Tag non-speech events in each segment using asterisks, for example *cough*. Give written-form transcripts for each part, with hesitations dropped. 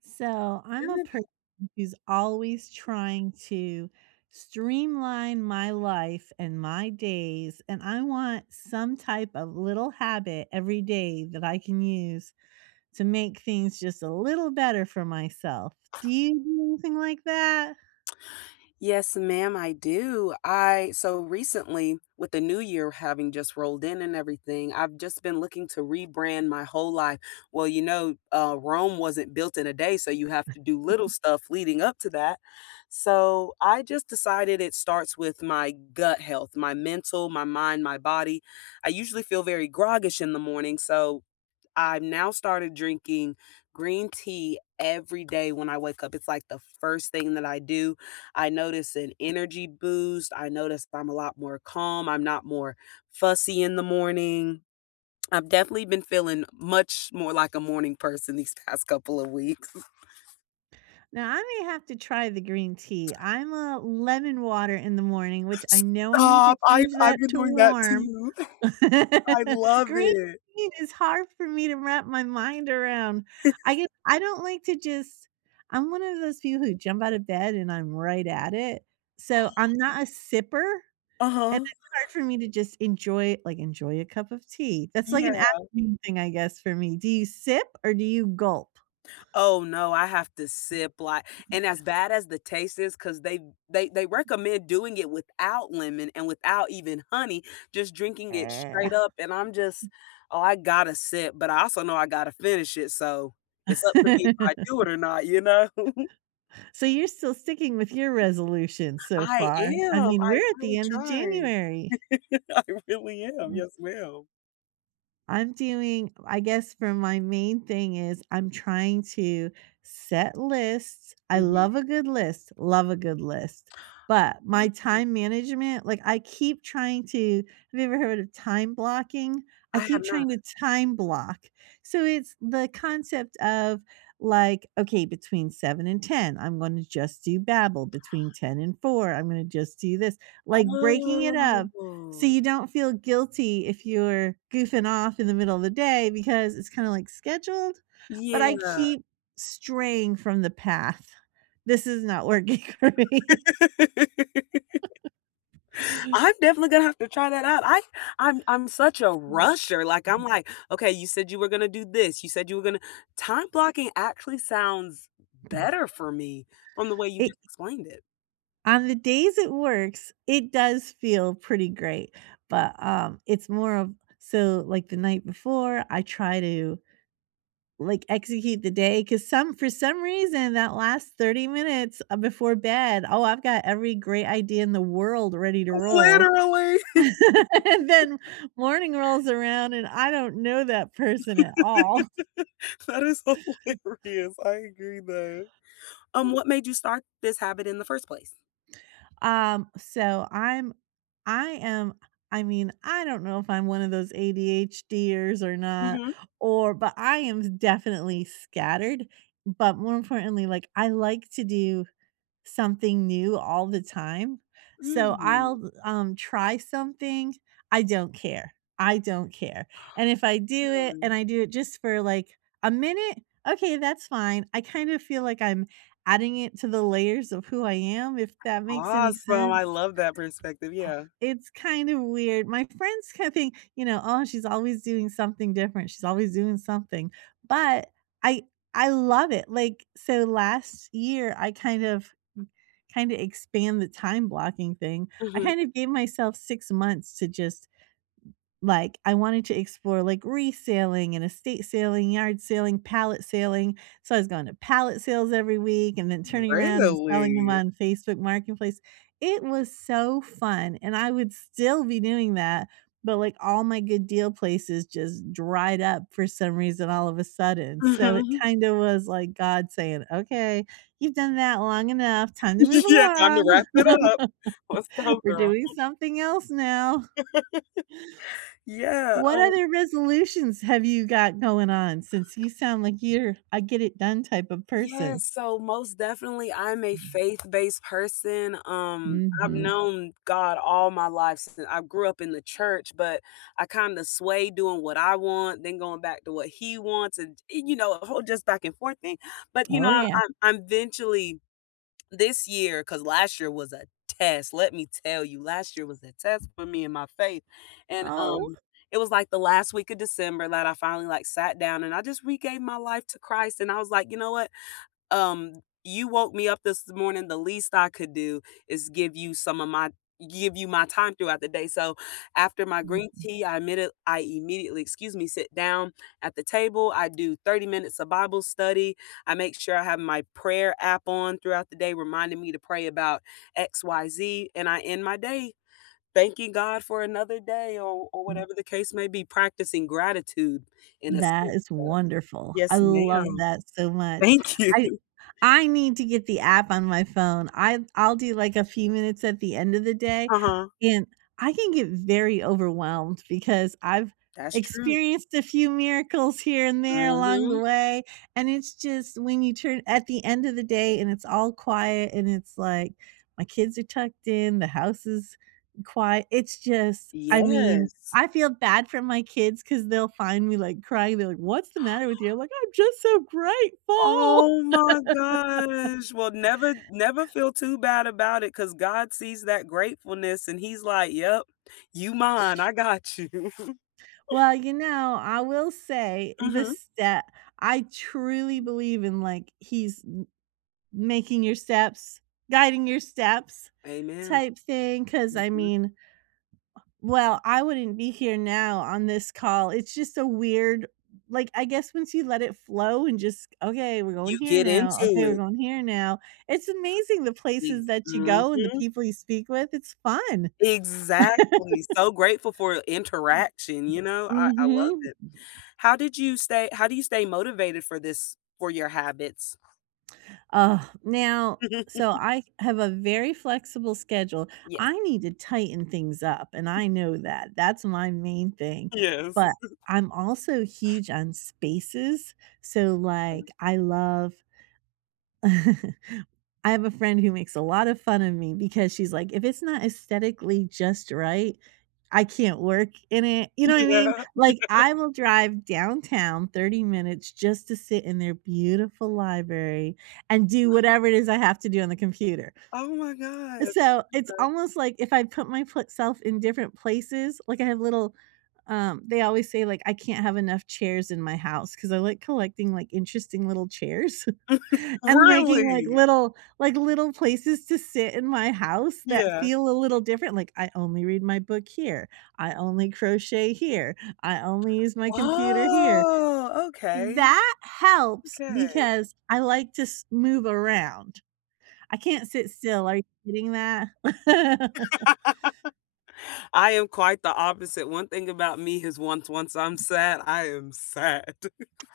So I'm a Mm-hmm. person who's always trying to streamline my life and my days, and I want some type of little habit every day that I can use to make things just a little better for myself. Do you do anything like that? Yes, ma'am, I do. I so recently with the new year having just rolled in and everything, I've just been looking to rebrand my whole life. Well, you know, Rome wasn't built in a day, so you have to do little stuff leading up to that. So I just decided it starts with my gut health, my mental, my mind, my body. I usually feel very groggish in the morning, so I've now started drinking green tea every day when I wake up. It's like the first thing that I do. I notice an energy boost. I notice I'm a lot more calm. I'm not more fussy in the morning. I've definitely been feeling much more like a morning person these *laughs* past couple of weeks. *laughs* Now I may have to try the green tea. I'm a lemon water in the morning, which I know I need Stop. to I've change I've that been to doing that warm. too. *laughs* I *laughs* love Green it. bean is hard for me to wrap my mind around. I don't like to just I'm one of those people who jump out of bed and I'm right at it. So I'm not a sipper, and Uh-huh. it's hard for me to just enjoy a cup of tea. That's like an afternoon thing, I guess, for me. Do you sip or do you gulp? Oh, no, I have to sip, like and as bad as the taste is, because they recommend doing it without lemon and without even honey, just drinking it Eh. straight up, and I'm just, "Oh, I gotta sip," but I also know I gotta finish it, so it's up to me if I *laughs* do it or not, *laughs* So you're still sticking with your resolution so I far. I am, mean, I we're at really the end of try. January. *laughs* I really am, yes, ma'am. I guess for my main thing is I'm trying to set lists. I Mhm. love a good list, love a good list. But my time management, like I keep trying to have you ever heard of time blocking? I I have keep not. trying to time block. So it's the concept of like, okay, between seven and 10, I'm going to just do Babel. Between 10 and four, I'm going to just do this. Like breaking it up so Oh. you don't feel guilty if you're goofing off in the middle of the day because it's kinda, like, scheduled, but I Yeah. keep straying from the path. This is not working *laughs* for me. *laughs* I'm definitely gonna have to try that out. I'm such a rusher. Like I'm like, okay, you said you were gonna do this. You said you were gonna time blocking actually sounds better for me from the way you It just explained it. on the days it works, it does feel pretty great, but, it's more of so, like, the night before, I try to, like, execute the day because some for some reason, that last 30 minutes, before bed, oh, I've got every great idea in the world ready to roll. Literally. *laughs* *laughs* And then morning rolls around and I don't know that person at all. *laughs* That is hilarious. I agree though. What made you start this habit in the first place? Um, so I'm I am I mean, I don't know if I'm one of those ADHDers or not, Mhm. or but I am definitely scattered. But more importantly, like I like to do something new all the time. So Mm, I'll, try something, I don't care, I don't care, and if I do it really? and I do it just for, like, a minute, okay, that's fine. I kind of feel like I'm adding it to the layers of who I am, if that makes any Awesome. I sense. love that perspective. Yeah. It's kind of weird. My friends *laughs* kind of think, you know, "Oh, she's always doing something different. She's always doing something." But I I love it. Like, so last year, I kind of expand the time blocking thing. I Mhm. kind of gave myself 6 months to just like, I wanted to explore, like, reselling and estate sailing, yard sailing, pallet sailing, so I was going to pallet sales every week and then turning around and selling them Really? on Facebook Marketplace. It was so fun, and I would still be doing that, but, like, all my good deal places just dried up for some reason all of a sudden, so it Mhm. kinda was like God saying, "Okay, you've done that long enough, time to move *laughs* Yeah, time to along. wrap it up. *laughs* Let's go, We're girl. doing something else now." Yeah, What other resolutions have you got going on since you sound like you're a get it done type of yes, person? so most definitely I'm a faith-based person. I've Mhm. known God all my life since I grew up in the church, but I kinda sway doing what I want, then going back to what he wants, and, you know, a whole just back and forth thing, but, you know, Oh, I yeah. I'm I'm eventually this year, because last year was a test, let me tell you, last year was a test for me and my faith, and, Oh. It was, like, the last week of December that I finally, like, sat down and I just regave my life to Christ, and I was like, "You know what? um, you woke me up this morning. The least I could do is give you my time throughout the day. So after my green tea, I immediately, excuse me, sit down at the table. I do 30 minutes of Bible study. I make sure I have my prayer app on throughout the day, reminding me to pray about XYZ. And I end my day thanking God for another day or Mhm. whatever the case may be, practicing gratitude in a sense." That is wonderful. I Yes, love ma'am. that so much. Thank you. I *laughs* I need to get the app on my phone. I'll do, like, a few minutes at the end of the day, Uh-huh. and I can get very overwhelmed because I've That's true. experienced a few miracles here and there along the Mhm. way, and it's just when you turn at the end of the day and it's all quiet and it's like, my kids are tucked in, the house is quiet, it's just I mean Yes. I feel bad for my kids because 'cause they'll find me, like, crying, they're like, "What's the matter with you?" I'm like, "I'm just so grateful." Oh *laughs* my gosh. Well, never feel too bad about it, cause God sees that gratefulness and he's like, "Yep, you mine, I got you." *laughs* Well, you know, I will say the Mhm. step I truly believe in, like, he's making your steps, guiding your steps Amen. type thing. Because I Mhm. mean Well, I wouldn't be here now on this call. It's just a weird like, I guess once you let it flow and just, "Okay, we're You going here get now. into Okay, we're it. going here now." It's amazing the Ex places that you mhm. go and the people you speak with. It's fun. Exactly. So grateful for interaction, you know? I love Mhm. it. How do you stay motivated for this for your habits? Oh, now so *laughs* I have a very flexible schedule. Yes. I need to tighten things up, and I know that. That's my main thing, Yes. but I'm also huge on spaces. So, like, I love *laughs* I have a friend who makes a lot of fun of me because she's like, "If it's not aesthetically just right, I can't work in it." You know what I mean? Yeah. *laughs* Like, I will drive downtown 30 minutes just to sit in their beautiful library and do whatever it is I have to do on the computer. Oh my god. So, it's almost like if I put myself in different places, like I have little they always say, like, I can't have enough chairs in my house because I like collecting, like, interesting little chairs. And making, Really? Like, little places to sit in my house that Yeah. feel a little different, like, I only read my book here, I only crochet here, I only use my computer here. Oh, okay, That helps okay. because I like to s move around. I can't sit still, are you getting that? *laughs* I am quite the opposite. One thing about me is once I'm sad, I am sad.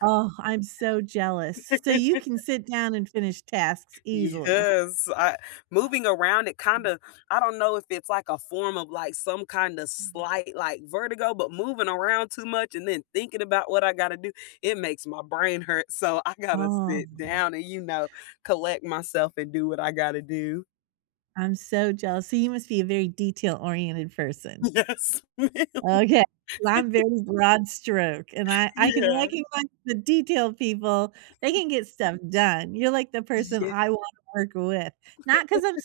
Oh, I'm so jealous. So *laughs* you can sit down and finish tasks easily. Yes, I moving around it kinda *sighs* I don't know if it's like a form of like some kind of slight like vertigo, but moving around too much and then thinking about what I gotta do, it makes my brain hurt. So I gotta Oh, sit down and, you know, collect myself and do what I gotta do. *laughs* I'm so jealous. So you must be a very detail-oriented person. Yes. *laughs* Okay, 'cause I'm very broad stroke, and I can Yeah. recognize the detail people, they can get stuff done. You're like the person Ye I wanna work with, not because 'cause I'm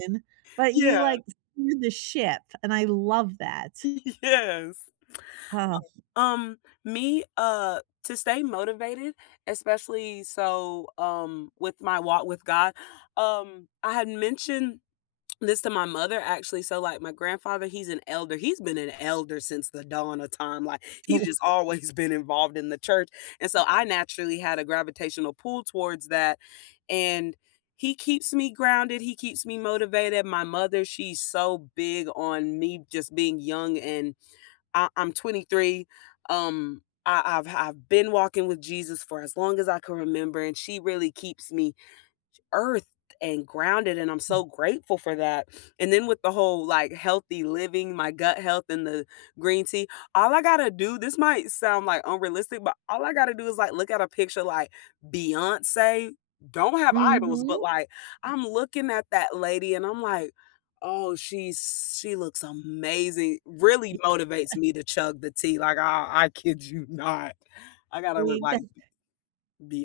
slacking, but you, yeah. like, steer the ship, and I love that. *laughs* Yes. Oh, Um, me, to stay motivated, especially so, with my walk with God, I had mentioned this to my mother actually. So, like, my grandfather, he's an elder. He's been an elder since the dawn of time. Like, he's just always *laughs* been involved in the church. And so I naturally had a gravitational pull towards that. And he keeps me grounded. He keeps me motivated. My mother, she's so big on me just being young and I'm 23. I've been walking with Jesus for as long as I can remember, and she really keeps me earth and grounded and I'm so grateful for that. And then with the whole like healthy living, my gut health and the green tea, all I got to do, this might sound like unrealistic, but all I got to do is like look at a picture like Beyonce, don't have idols, but mm like I'm looking at that lady and I'm like, "Oh, she looks amazing." Really motivates me to chug the tea. Like I kid you not. I got to look mhm. like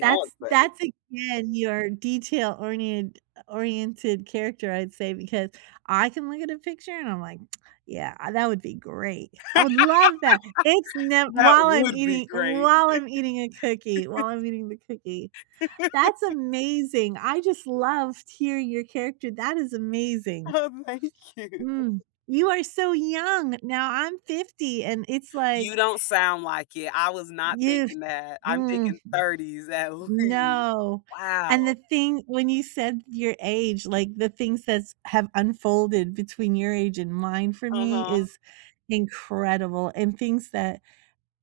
That's again your detail-oriented oriented oriented character, I'd say, because I can look at a picture and I'm like, "Yeah, that would be great. I would love that." It's nev That would be great. while I'm eating a cookie while I'm eating the cookie. That's amazing. I just loved hearing your character. That is *laughs* amazing. Oh, thank you. Mm. You are so young. Now I'm 50, and it's You like don't sound like it. I was not you thinking that. I'm mm. thinking 30s at least. No, and the Wow. thing when you said your age, like, the things that have unfolded between your age and mine for me Uh-huh. is incredible, and things that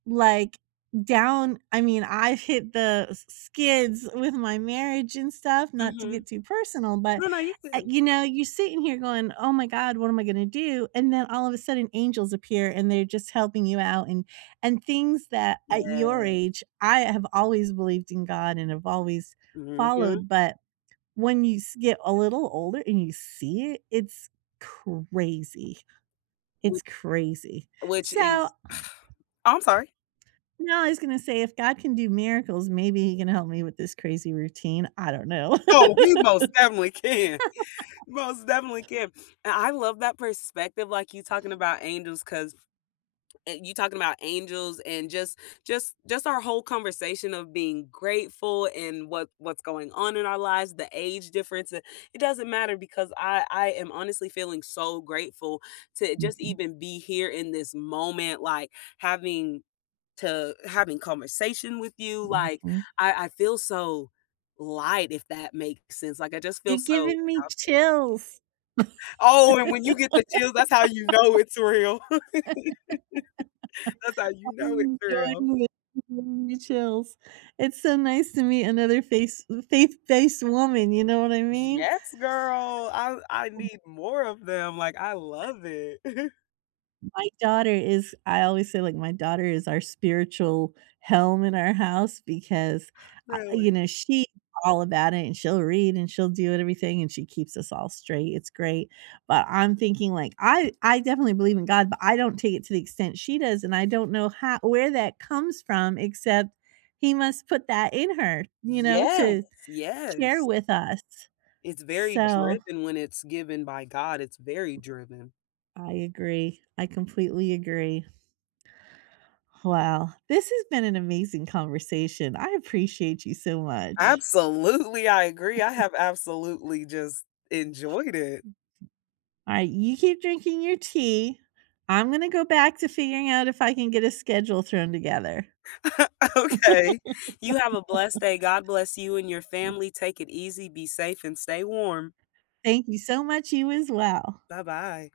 like, down I mean, I've hit the skids with my marriage and stuff, not to Mhm. get too personal, but, No, no, you're good. you know, you're sitting here going, "Oh my god, what am I gonna do?" And then all of a sudden, angels appear, and they're just helping you out, and things that at your Yeah. age, I have always believed in God and have always Mhm. *laughs* followed, but when you s get a little older and you see it, it's crazy. It's Which crazy. which So, is oh, I'm sorry. no, I was gonna say if God can do miracles, maybe he can help me with this crazy routine. I don't know. Oh, *laughs* we most definitely can. *laughs* Most definitely can. And I love that perspective, like, you talking about angels, because. And you talking about angels and just just our whole conversation of being grateful and what's going on in our lives, the age difference, it doesn't matter because I am honestly feeling so grateful to just Mhm, even be here in this moment, like, having to having conversation with you, like mhm. I feel so light, if that makes sense, like I just feel You're so giving me out there. chills. Oh, and when you get the chills, that's how you know it's real. *laughs* That's how you know it's I'm real. enjoying this. You're giving me chills. It's so nice to meet another face faith-based woman, you know what I mean? Yes, girl. I need more of them. Like, I love it. *laughs* My daughter is I always say, like, my daughter is our spiritual helm in our house because, you Really. know, she's all about it, and she'll read, and she'll do it everything, and she keeps us all straight, it's great, but I'm thinking, like, I definitely believe in God, but I don't take it to the extent she does, and I don't know how where that comes from except He must put that in her, you know, Yes, to share yes. with us. It's very So, driven when it's given by God. It's very driven. I agree, I completely agree. Wow, this has been an amazing conversation. I appreciate you so much. Absolutely, I agree. I have absolutely just enjoyed it. All right, you keep drinking your tea. I'm going to go back to figuring out if I can get a schedule thrown together. *laughs* Okay. You have a blessed day. God bless you and your family. Take it easy, be safe, and stay warm. Thank you so much. You as well. Bye-bye.